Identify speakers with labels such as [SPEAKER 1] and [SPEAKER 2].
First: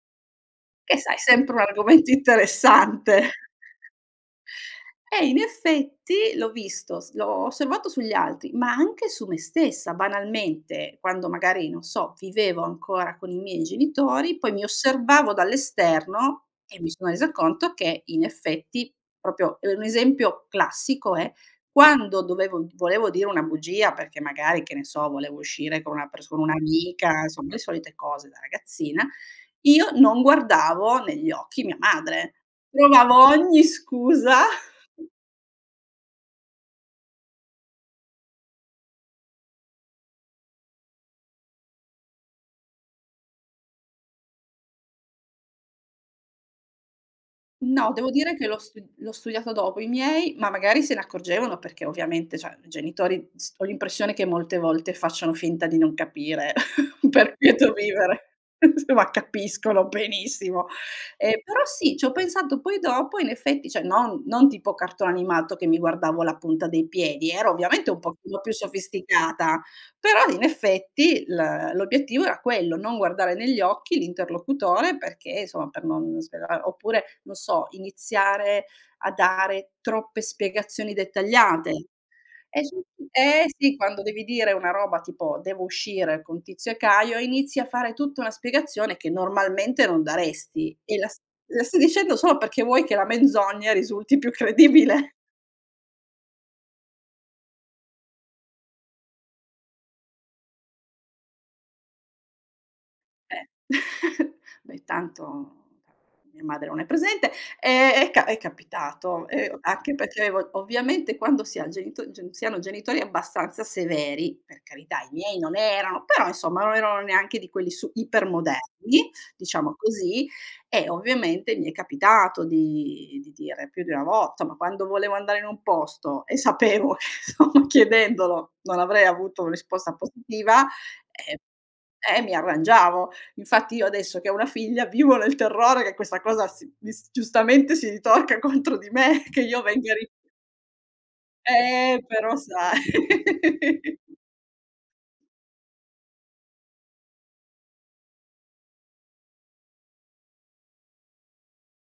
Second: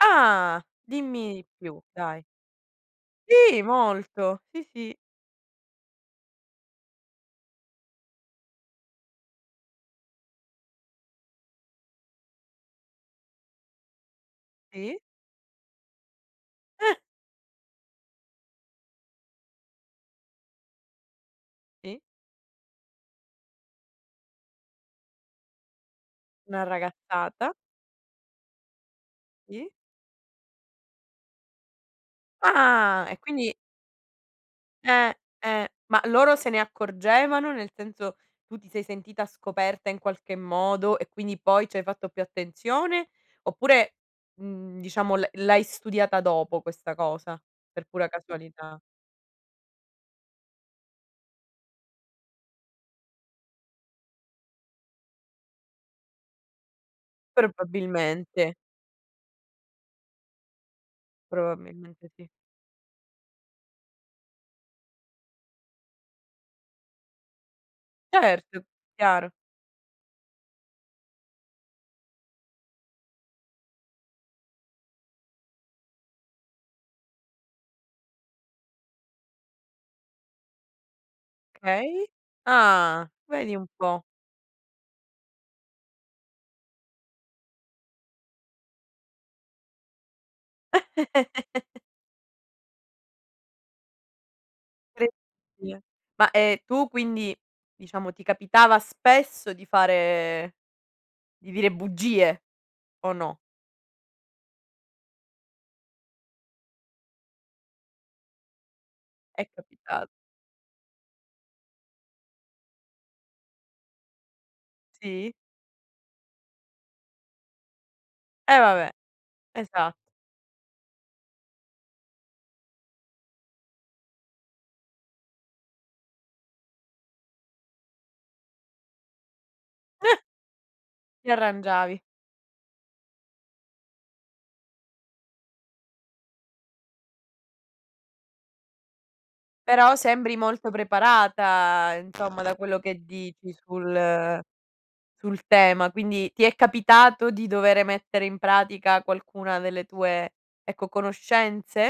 [SPEAKER 1] Ah!
[SPEAKER 2] Che sai,
[SPEAKER 1] Dimmi di
[SPEAKER 2] sempre un
[SPEAKER 1] più,
[SPEAKER 2] argomento
[SPEAKER 1] dai.
[SPEAKER 2] interessante.
[SPEAKER 1] Sì, molto. Sì, sì.
[SPEAKER 2] Eh, in effetti, l'ho visto s l'ho osservato sugli altri, ma anche su me stessa banalmente, quando magari, non so, vivevo ancora con i miei genitori, poi mi
[SPEAKER 1] Sì.
[SPEAKER 2] osservavo dall'esterno e mi
[SPEAKER 1] Eh.
[SPEAKER 2] sono resa conto che, in effetti proprio, uhm, un esempio classico è:
[SPEAKER 1] Sì.
[SPEAKER 2] quando dovevo volevo dire una bugia, perché magari, che ne so, volevo uscire con una perso
[SPEAKER 1] Una
[SPEAKER 2] un'amica, som
[SPEAKER 1] ragazzata.
[SPEAKER 2] le solite cose da ragazzina,
[SPEAKER 1] Sì.
[SPEAKER 2] io non guardavo negli occhi mia madre,
[SPEAKER 1] Ah! E,
[SPEAKER 2] provavo
[SPEAKER 1] quindi
[SPEAKER 2] ogni scusa
[SPEAKER 1] Eh. Eh. Ma loro se ne accorgevano, nel senso, tu ti sei sentita scoperta in qualche modo e quindi poi ci hai fatto più attenzione, oppure, mhmm, diciamo l'ha l'hai studiata dopo questa cosa, per
[SPEAKER 2] No,
[SPEAKER 1] pura
[SPEAKER 2] devo dire che l'ho
[SPEAKER 1] casualità?
[SPEAKER 2] st l'ho studiata dopo. I miei, ma magari se ne accorgevano, perché ovviamente, cioè, i genitori s ho l'impressione che molte volte facciano finta di non capire, per quieto vivere,
[SPEAKER 1] Probabilmente.
[SPEAKER 2] insomma, capiscono benissimo. Ehm, però sì,
[SPEAKER 1] Probabilmente
[SPEAKER 2] c'ho
[SPEAKER 1] sì.
[SPEAKER 2] pensato poi dopo, in effetti, cioè, non non tipo cartone animato che mi guardavo la punta dei piedi, ero ovviamente un pochino più
[SPEAKER 1] Certo, chiaro.
[SPEAKER 2] sofisticata, però, in effetti, l l'obiettivo era quello, non guardare negli occhi l'interlocutore perché, insomma, per non svela oppure, non so, iniziare a dare troppe spiegazioni dettagliate
[SPEAKER 1] Okay. Ah,
[SPEAKER 2] eh,
[SPEAKER 1] vedi un
[SPEAKER 2] sì quando
[SPEAKER 1] po'.
[SPEAKER 2] devi dire una roba tipo: "Devo uscire con Tizio e Caio", e inizi a fare tutta una spiegazione che normalmente non daresti, e la s la stai dicendo solo perché vuoi che la menzogna risulti più
[SPEAKER 1] Cre
[SPEAKER 2] credibile.
[SPEAKER 1] dia Ma, ehm, tu, quindi diciamo, ti capitava spesso di fare di dire bugie, o no?
[SPEAKER 2] Eh, beh, tanto mia madre non è presente, ehm, è ca è capitato,
[SPEAKER 1] È
[SPEAKER 2] ehm, anche
[SPEAKER 1] capita
[SPEAKER 2] perché ov ovviamente quando si ha genito gen si hanno genitori abbastanza severi, per carità i
[SPEAKER 1] Sì.
[SPEAKER 2] miei non erano però insomma non erano neanche di quelli su iper
[SPEAKER 1] Eh, vabbè.
[SPEAKER 2] moderni, diciamo
[SPEAKER 1] Esat
[SPEAKER 2] così, e ovviamente mi è capitato di di dire più di una vo somma quando volevo andare in un posto e sapevo, chiedendolo, non avrei avuto un risposta positiva,
[SPEAKER 1] Ti
[SPEAKER 2] ehm
[SPEAKER 1] arrangiavi.
[SPEAKER 2] eh, mi arrangiavo. Infatti, io adesso che ho una figlia, vivo nel terrore che questa cosa si dis giustamente si ritorca contro di me, che io venga
[SPEAKER 1] Però
[SPEAKER 2] ri
[SPEAKER 1] sembri molto preparata,
[SPEAKER 2] Eh, però
[SPEAKER 1] insomma, da quello
[SPEAKER 2] sai.
[SPEAKER 1] che dici sul sul tema. Quindi, ti è capitato di dovere mettere in pratica qualcuna delle tue, ecco, conoscenze?